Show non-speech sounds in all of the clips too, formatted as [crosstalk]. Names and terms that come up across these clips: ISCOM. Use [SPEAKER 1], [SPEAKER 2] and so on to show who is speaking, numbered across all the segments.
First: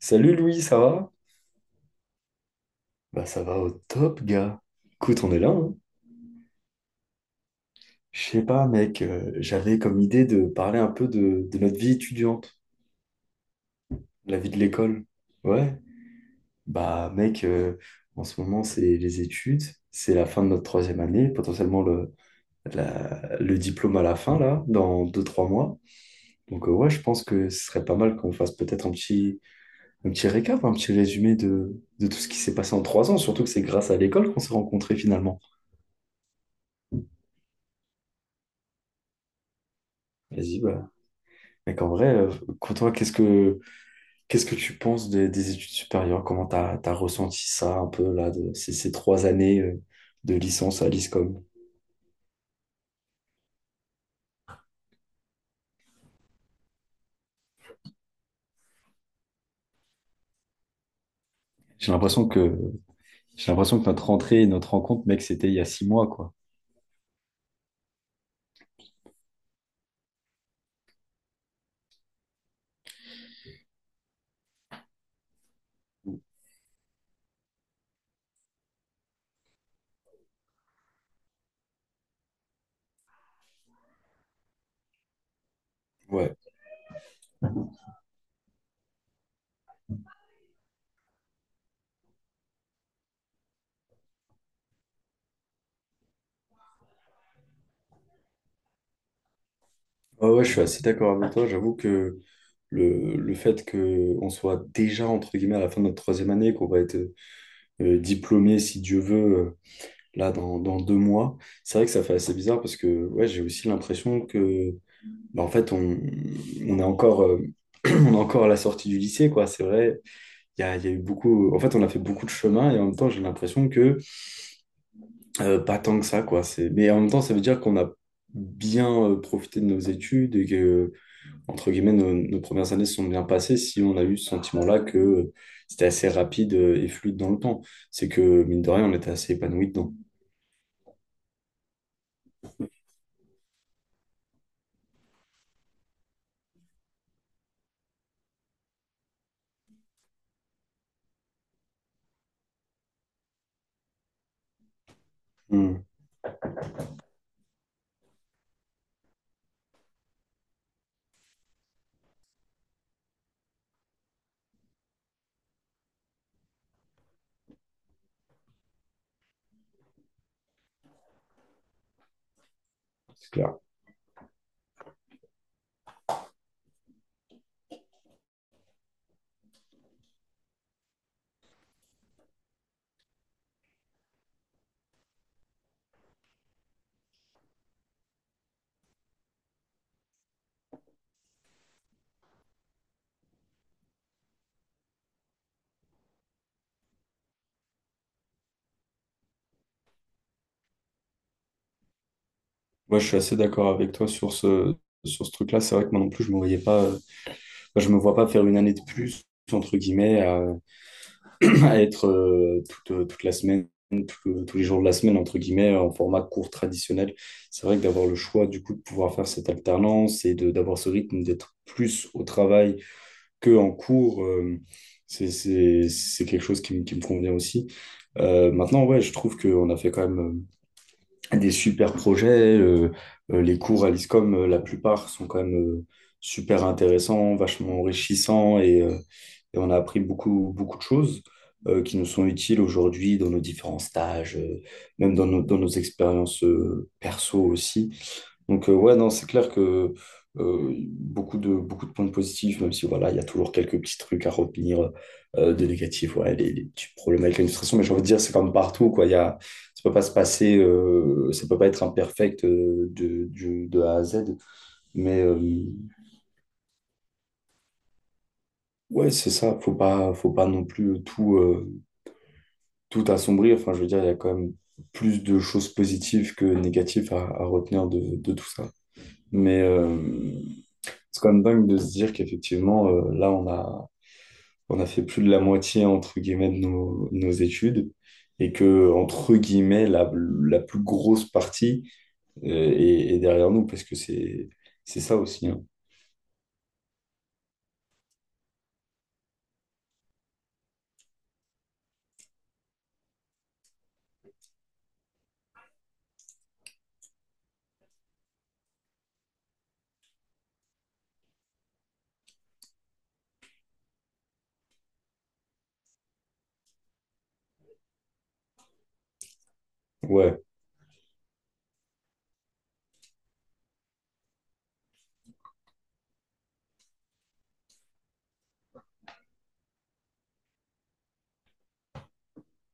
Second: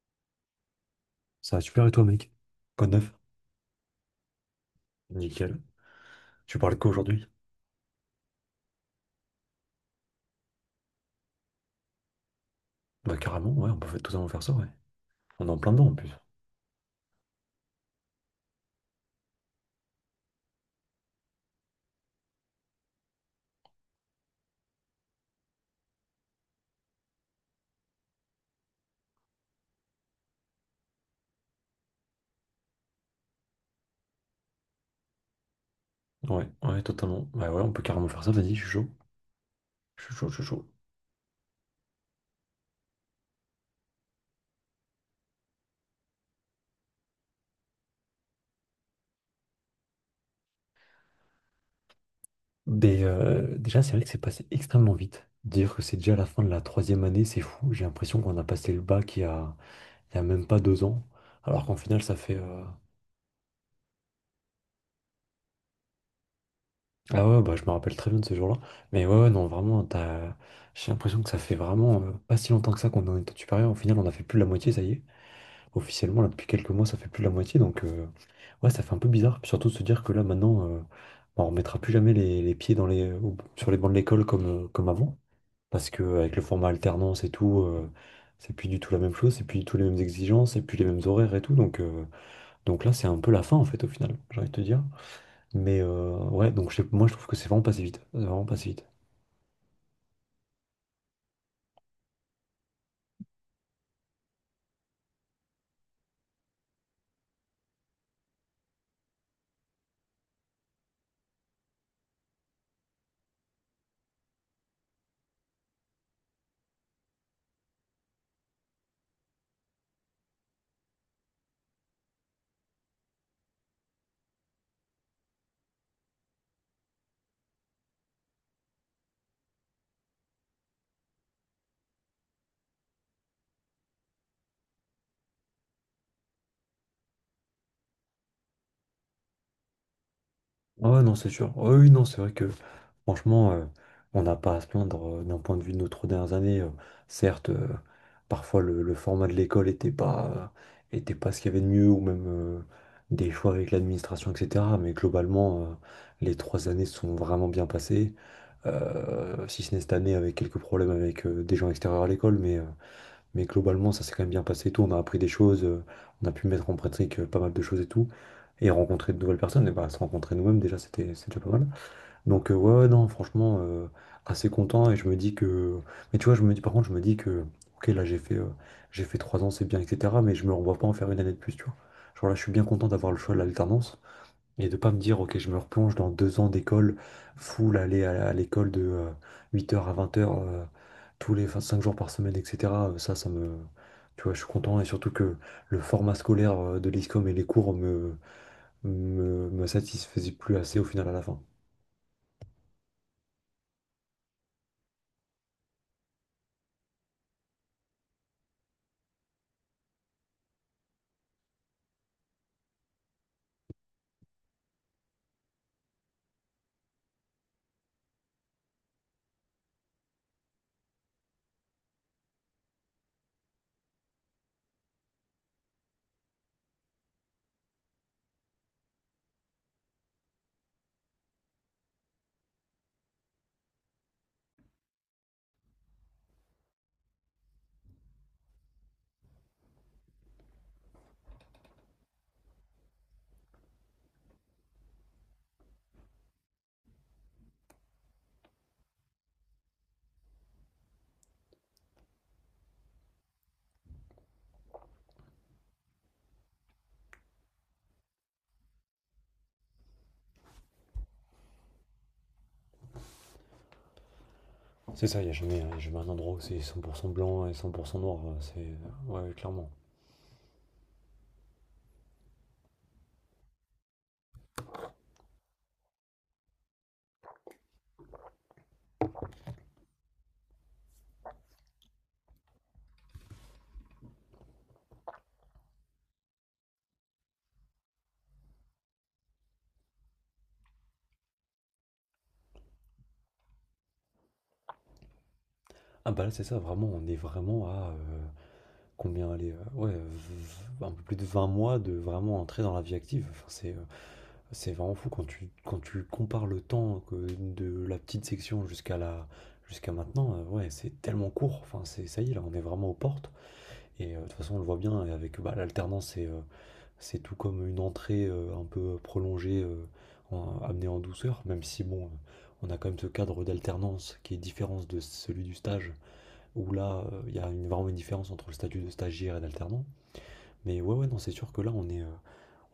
[SPEAKER 1] Salut Louis, ça va?
[SPEAKER 2] Ça va super, et toi, mec? Quoi de neuf?
[SPEAKER 1] Ça va au top, gars. Écoute, on est là,
[SPEAKER 2] Nickel.
[SPEAKER 1] hein.
[SPEAKER 2] Tu parles quoi aujourd'hui?
[SPEAKER 1] Je sais pas, mec, j'avais comme idée de parler un peu de notre vie étudiante,
[SPEAKER 2] Bah carrément, ouais, on peut totalement
[SPEAKER 1] la
[SPEAKER 2] faire
[SPEAKER 1] vie
[SPEAKER 2] ça,
[SPEAKER 1] de
[SPEAKER 2] ouais.
[SPEAKER 1] l'école.
[SPEAKER 2] On est en plein
[SPEAKER 1] Ouais.
[SPEAKER 2] dedans en plus.
[SPEAKER 1] Bah mec, en ce moment, c'est les études, c'est la fin de notre troisième année, potentiellement le diplôme à la fin, là, dans deux, 3 mois. Donc ouais, je pense que ce serait pas mal qu'on fasse un petit récap, un petit résumé de tout ce qui s'est passé en 3 ans, surtout que c'est grâce à l'école qu'on s'est rencontrés finalement.
[SPEAKER 2] Ouais, ouais, totalement. Ouais, ouais, on peut carrément faire ça, vas-y, je suis chaud. Je suis chaud, je suis
[SPEAKER 1] Vas-y,
[SPEAKER 2] chaud.
[SPEAKER 1] Mais qu'en vrai, euh, quand toi, qu'est-ce que tu penses des études supérieures? Comment t'as ressenti ça un peu là de ces 3 années, de licence à l'ISCOM?
[SPEAKER 2] Mais déjà, c'est vrai que c'est passé extrêmement vite. Dire que c'est déjà la fin de la troisième année, c'est fou. J'ai l'impression qu'on a passé le bac il y a même pas deux ans. Alors qu'en
[SPEAKER 1] J'ai
[SPEAKER 2] final, ça
[SPEAKER 1] l'impression
[SPEAKER 2] fait...
[SPEAKER 1] que j'ai l'impression que notre rentrée et notre rencontre, mec, c'était il y a 6 mois, quoi.
[SPEAKER 2] Ah ouais, bah je me rappelle très bien de ce jour-là. Mais ouais, ouais, non, vraiment, t'as... j'ai l'impression que ça fait vraiment pas si longtemps que ça qu'on est en études supérieures. Au final, on a fait plus de la moitié, ça y est, officiellement là depuis quelques mois. Ça fait plus de la moitié, donc ouais, ça fait un peu bizarre. Puis surtout de se dire que là maintenant, bah, on remettra plus jamais les pieds dans sur les bancs de l'école comme, comme avant, parce que avec
[SPEAKER 1] Ouais.
[SPEAKER 2] le format alternance et tout, c'est plus du tout la même chose, c'est plus du tout les mêmes exigences, c'est plus les mêmes horaires et tout. Donc, donc là c'est un peu la fin en fait au final, j'ai envie de te dire. Mais ouais, donc moi je trouve que c'est vraiment passé vite. C'est vraiment passé vite.
[SPEAKER 1] Ouais, je suis assez d'accord avec toi. J'avoue que le fait qu'on soit déjà, entre guillemets, à la fin de notre troisième année, qu'on va être diplômé, si Dieu veut, là, dans 2 mois, c'est vrai que ça fait assez bizarre parce que ouais, j'ai aussi l'impression que bah, en fait, on est encore, [clears throat] on est encore à la sortie du lycée, quoi. C'est vrai, il y a eu beaucoup. En fait, on a fait beaucoup de chemin et en même temps, j'ai l'impression que pas tant que ça, quoi. Mais en même temps, ça veut dire qu'on a bien, profité de nos études et que, entre guillemets, nos premières années se sont bien passées si on a eu ce sentiment-là que c'était assez rapide, et fluide dans le temps. C'est que, mine de rien, on était assez épanoui dedans.
[SPEAKER 2] Ah ouais, non, c'est sûr. Ouais, oui, non, c'est vrai que franchement, on n'a pas à se plaindre d'un point de vue de nos trois dernières années. Certes, parfois le format de l'école n'était pas, était pas ce qu'il y avait de mieux, ou même des choix avec l'administration, etc. Mais globalement,
[SPEAKER 1] Hmm,
[SPEAKER 2] les trois années se sont vraiment bien passées. Si ce n'est cette année avec quelques problèmes avec des gens extérieurs à l'école. Mais globalement, ça s'est quand même bien passé et tout. On a appris des choses, on a pu mettre en pratique pas mal de choses et tout. Et rencontrer de nouvelles personnes, et bah, se rencontrer nous-mêmes, déjà, c'est déjà pas mal. Donc, ouais, ouais, non,
[SPEAKER 1] c'est clair.
[SPEAKER 2] franchement, assez content. Et je me dis que... Mais tu vois, je me dis, par contre, je me dis que, ok, là, j'ai fait 3 ans, c'est bien, etc. Mais je me revois pas en faire une année de plus, tu vois. Genre là, je suis bien content d'avoir le choix de l'alternance. Et de pas me dire, ok, je me replonge dans 2 ans d'école, full, aller à l'école de 8 heures à 20 heures tous les 5 jours par semaine, etc. Ça, ça me... Tu vois, je suis content. Et surtout que le format scolaire de l'ISCOM et les cours me satisfaisaient plus assez au final à la fin.
[SPEAKER 1] Moi, je suis assez d'accord avec toi sur sur ce truc-là. C'est vrai que moi non plus, je me vois pas faire une année de plus entre guillemets [clears throat] à être toute la semaine tous les jours de la semaine entre guillemets en format court traditionnel. C'est vrai que d'avoir le choix du coup de pouvoir faire cette alternance et de d'avoir ce rythme d'être plus au travail que en cours, c'est quelque chose qui me convient aussi. Maintenant ouais je trouve qu'on a fait quand même, des super projets, les cours à l'ISCOM, la plupart sont quand même, super intéressants, vachement enrichissants et on a appris beaucoup, beaucoup de choses, qui nous sont utiles aujourd'hui dans nos différents stages, même dans dans nos expériences, perso aussi. Donc, ouais, non, c'est clair que, beaucoup beaucoup de points positifs, même si voilà, il y a toujours quelques petits trucs à retenir, de négatifs, ouais, les petits problèmes avec l'administration, mais j'ai envie de dire, c'est comme partout, quoi. Ça peut pas se passer, ça peut pas être imperfect, de A à Z,
[SPEAKER 2] C'est ça,
[SPEAKER 1] mais
[SPEAKER 2] il n'y a jamais,
[SPEAKER 1] euh,
[SPEAKER 2] y jamais un endroit où c'est 100% blanc et 100% noir. C'est.
[SPEAKER 1] ouais,
[SPEAKER 2] Ouais, ouais,
[SPEAKER 1] c'est ça,
[SPEAKER 2] clairement.
[SPEAKER 1] faut pas non plus tout assombri. Enfin, je veux dire, il y a quand même plus de choses positives que négatives à retenir de tout ça. Mais c'est quand même dingue de se dire qu'effectivement, là, on a fait plus de la moitié, entre guillemets, de nos études. Et que, entre guillemets, la plus grosse partie, est derrière nous, parce que c'est ça aussi, hein.
[SPEAKER 2] Ah bah là, c'est ça, vraiment, on est vraiment à... Combien aller... Ouais, un peu plus de 20 mois de vraiment entrer dans la vie active. Enfin, c'est... C'est vraiment fou quand quand tu compares le temps que de la petite section jusqu'à jusqu'à maintenant. Ouais, c'est tellement court. Enfin, c'est, ça y est, là, on est vraiment aux portes. Et de toute façon, on le voit bien. Avec bah, l'alternance, c'est tout comme une entrée un peu prolongée,
[SPEAKER 1] Ouais,
[SPEAKER 2] amenée en douceur. Même si, bon, on a quand même ce cadre d'alternance qui est différent de celui du stage, où là, il y a vraiment une différence entre le statut de stagiaire et d'alternant. Mais ouais, ouais, non, c'est sûr que là,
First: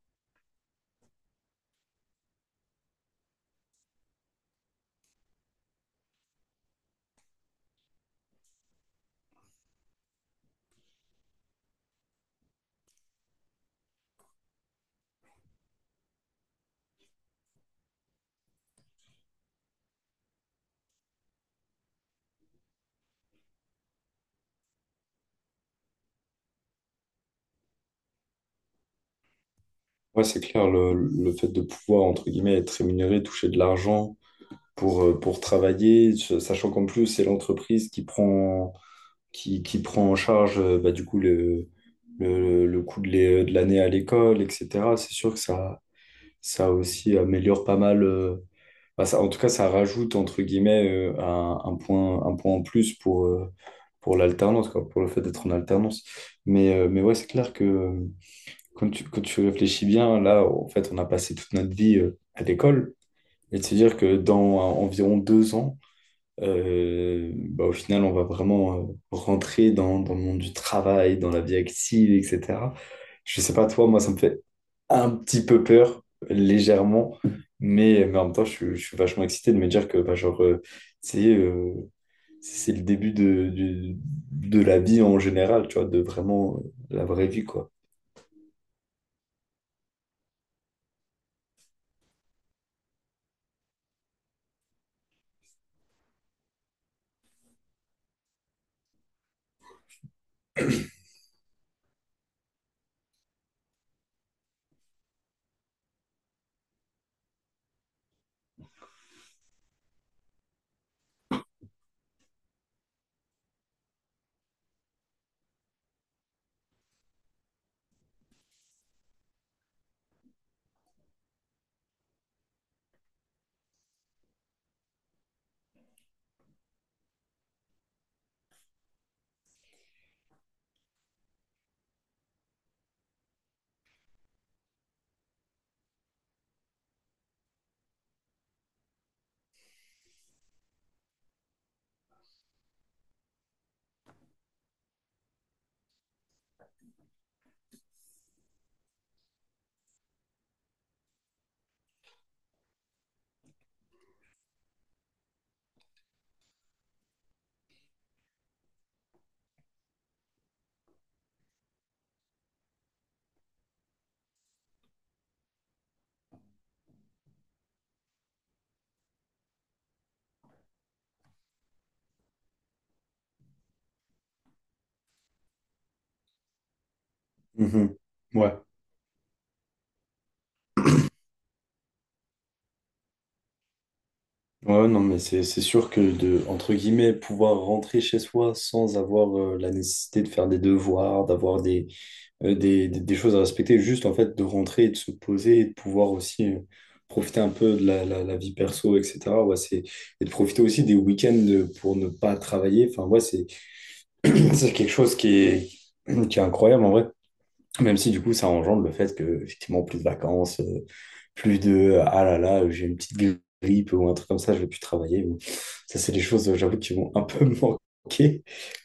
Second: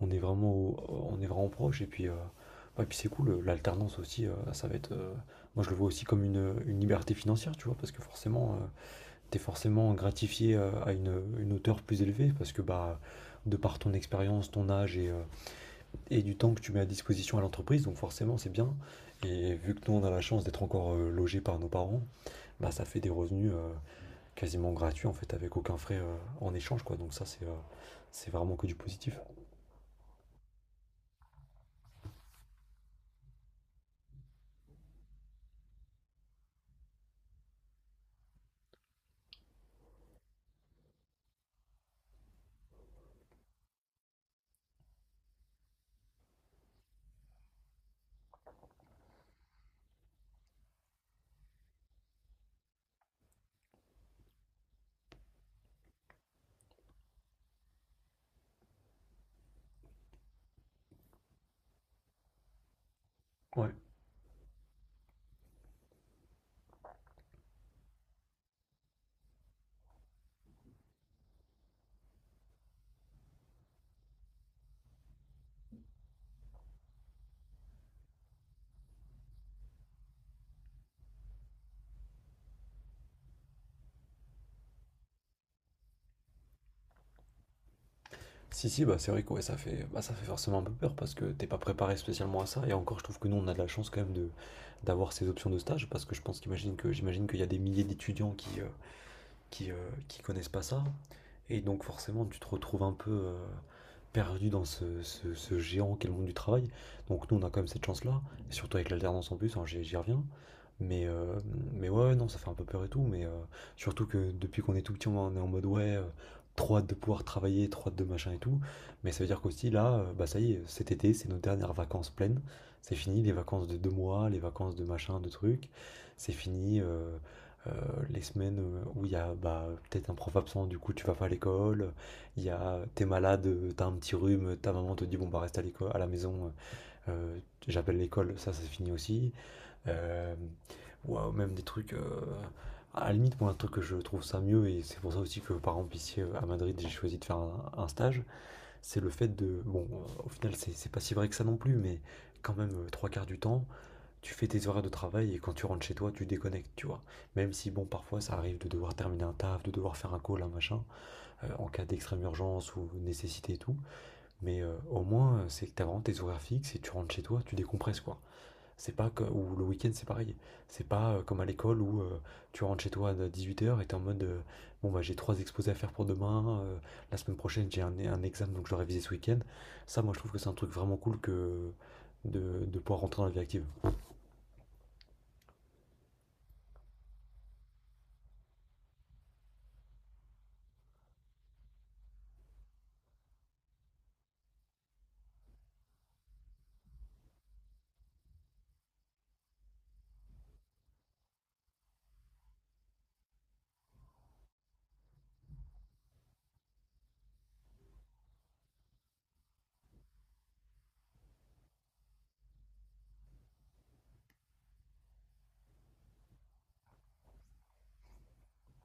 [SPEAKER 2] on est vraiment, on est vraiment proche. Et puis, ouais, puis c'est cool, l'alternance aussi, ça va être, moi je le vois aussi comme une liberté financière, tu vois, parce que forcément, t'es forcément gratifié à une hauteur plus élevée, parce que bah, de par ton expérience, ton âge et du temps que tu mets à disposition à l'entreprise, donc forcément c'est bien. Et vu que nous on a la chance d'être encore logés par nos parents, bah ça fait des revenus quasiment gratuits en fait, avec aucun frais en échange quoi. Donc ça c'est vraiment que du positif.
[SPEAKER 1] ouais, c'est clair, le fait de pouvoir, entre guillemets, être rémunéré, toucher de l'argent pour travailler, sachant qu'en plus, c'est l'entreprise qui prend en charge, le coût de l'année à l'école, etc. C'est sûr que ça aussi améliore pas mal. Bah, ça, en tout cas, ça rajoute, entre guillemets, un point en plus pour l'alternance, quoi, pour le fait d'être en alternance. Mais ouais, c'est clair que, quand tu réfléchis bien, là, en fait, on a passé toute notre vie, à l'école. Et de
[SPEAKER 2] Ouais.
[SPEAKER 1] se dire que dans, environ 2 ans, au final, on va vraiment, rentrer dans le monde du travail, dans la vie active, etc. Je sais pas toi, moi, ça me fait un petit peu peur, légèrement, mais en même temps, je suis vachement excité de me dire que, bah, genre, c'est euh, c'est le début de la vie en général, tu vois, de vraiment, la vraie vie, quoi.
[SPEAKER 2] Si, si, bah c'est vrai que ouais, ça fait, bah, ça fait forcément un peu peur parce que t'es pas préparé spécialement à ça. Et encore, je trouve que nous, on a de la chance quand même de d'avoir ces options de stage, parce que je pense qu'imagine que j'imagine qu'il y a des milliers d'étudiants qui, qui, euh, qui connaissent pas ça. Et donc forcément, tu te retrouves un peu perdu dans ce géant qu'est le monde du travail. Donc nous, on a quand même cette chance-là, et surtout avec l'alternance en plus, hein, j'y reviens. Mais, euh, mais ouais, ouais, non, ça fait un peu peur et tout, mais surtout que depuis qu'on est tout petit, on est en mode ouais, trop hâte de pouvoir travailler, trop hâte de machin et tout. Mais ça veut dire qu'aussi là, bah ça y est, cet été, c'est nos dernières vacances pleines. C'est fini, les vacances de 2 mois, les vacances de machin, de trucs. C'est fini. Euh, les semaines où il y a bah, peut-être un prof absent, du coup tu vas pas à l'école, il y a t'es malade, t'as un petit rhume, ta maman te dit bon bah reste à la maison, euh, j'appelle l'école, ça c'est fini aussi. Euh, ou même des trucs, à la limite moi un truc que je trouve ça mieux, et c'est pour ça aussi que par exemple ici à Madrid j'ai choisi de faire un stage, c'est le fait de, bon au final c'est pas si vrai que ça non plus, mais quand même trois quarts du temps tu fais tes horaires de travail, et quand tu rentres chez toi, tu déconnectes, tu vois. Même si, bon, parfois ça arrive de devoir terminer un taf, de devoir faire un call, un machin, en cas d'extrême urgence ou nécessité et tout. Mais au moins, c'est que t'as vraiment tes horaires fixes et tu rentres chez toi, tu décompresses, quoi. C'est pas que. Ou le week-end, c'est pareil. C'est pas comme à l'école où tu rentres chez toi à 18h et t'es en mode bon, bah j'ai trois exposés à faire pour demain, la semaine prochaine j'ai
[SPEAKER 1] Mhm.
[SPEAKER 2] un examen
[SPEAKER 1] Ouais.
[SPEAKER 2] donc je dois réviser ce week-end. Ça, moi, je trouve que c'est un truc vraiment cool que de pouvoir rentrer dans la vie active.
[SPEAKER 1] Ouais, non, mais c'est sûr que de, entre guillemets, pouvoir rentrer chez soi sans avoir, la nécessité de faire des devoirs, d'avoir des choses à respecter, juste en fait de rentrer et de se poser et de pouvoir aussi, profiter un peu de la vie perso, etc. Ouais, et de profiter aussi des week-ends, pour ne pas travailler. Enfin, ouais, c'est quelque chose qui est incroyable en vrai. Même si du coup, ça engendre le fait que, effectivement, plus de vacances, plus de ah là là, j'ai une petite grippe ou un truc comme ça, je vais plus travailler. Bon, ça, c'est des choses, j'avoue, qui vont un peu [laughs] me manquer.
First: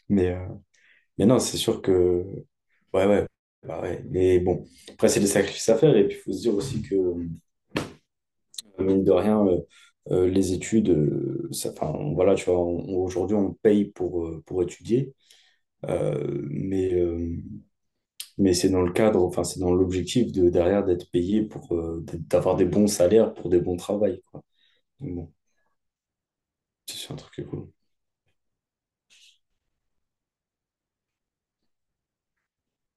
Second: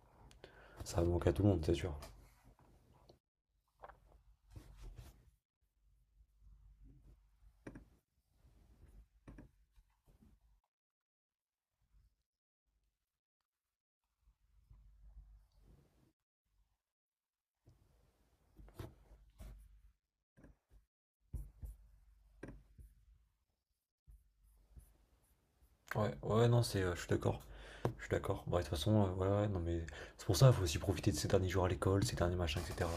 [SPEAKER 1] Mais, euh,
[SPEAKER 2] Ça manque
[SPEAKER 1] mais
[SPEAKER 2] à
[SPEAKER 1] non,
[SPEAKER 2] tout le
[SPEAKER 1] c'est
[SPEAKER 2] monde, c'est
[SPEAKER 1] sûr
[SPEAKER 2] sûr.
[SPEAKER 1] que. Ouais, ouais. Bah ouais. Mais bon, après, c'est des sacrifices à faire. Et puis, il faut se dire aussi que, mine de rien, les études, ça, enfin, voilà, tu vois, aujourd'hui, on paye pour étudier. Euh, mais, euh, mais c'est dans le cadre, enfin, c'est dans l'objectif de derrière d'être payé pour, d'avoir des bons salaires pour des bons travails, quoi. Donc bon,
[SPEAKER 2] Ouais, ouais, non, c'est, je suis
[SPEAKER 1] c'est un truc
[SPEAKER 2] d'accord.
[SPEAKER 1] qui est cool.
[SPEAKER 2] Je suis d'accord. Bah, de toute façon, ouais, ouais, non, mais c'est pour ça, il faut aussi profiter de ces derniers jours à l'école, ces derniers machins, etc.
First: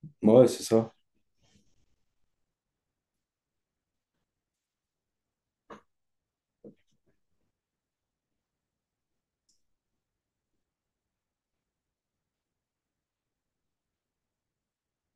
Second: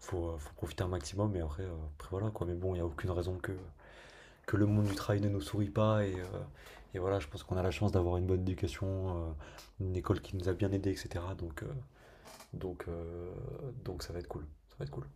[SPEAKER 2] Faut,
[SPEAKER 1] Ouais,
[SPEAKER 2] faut
[SPEAKER 1] c'est
[SPEAKER 2] profiter un
[SPEAKER 1] ça.
[SPEAKER 2] maximum, et après, après voilà, quoi. Mais bon, il n'y a aucune raison que le monde du travail ne nous sourit pas, et voilà, je pense qu'on a la chance d'avoir une bonne éducation, une école qui nous a bien aidés, etc. Donc, donc, euh, donc ça va être cool. Ça va être cool.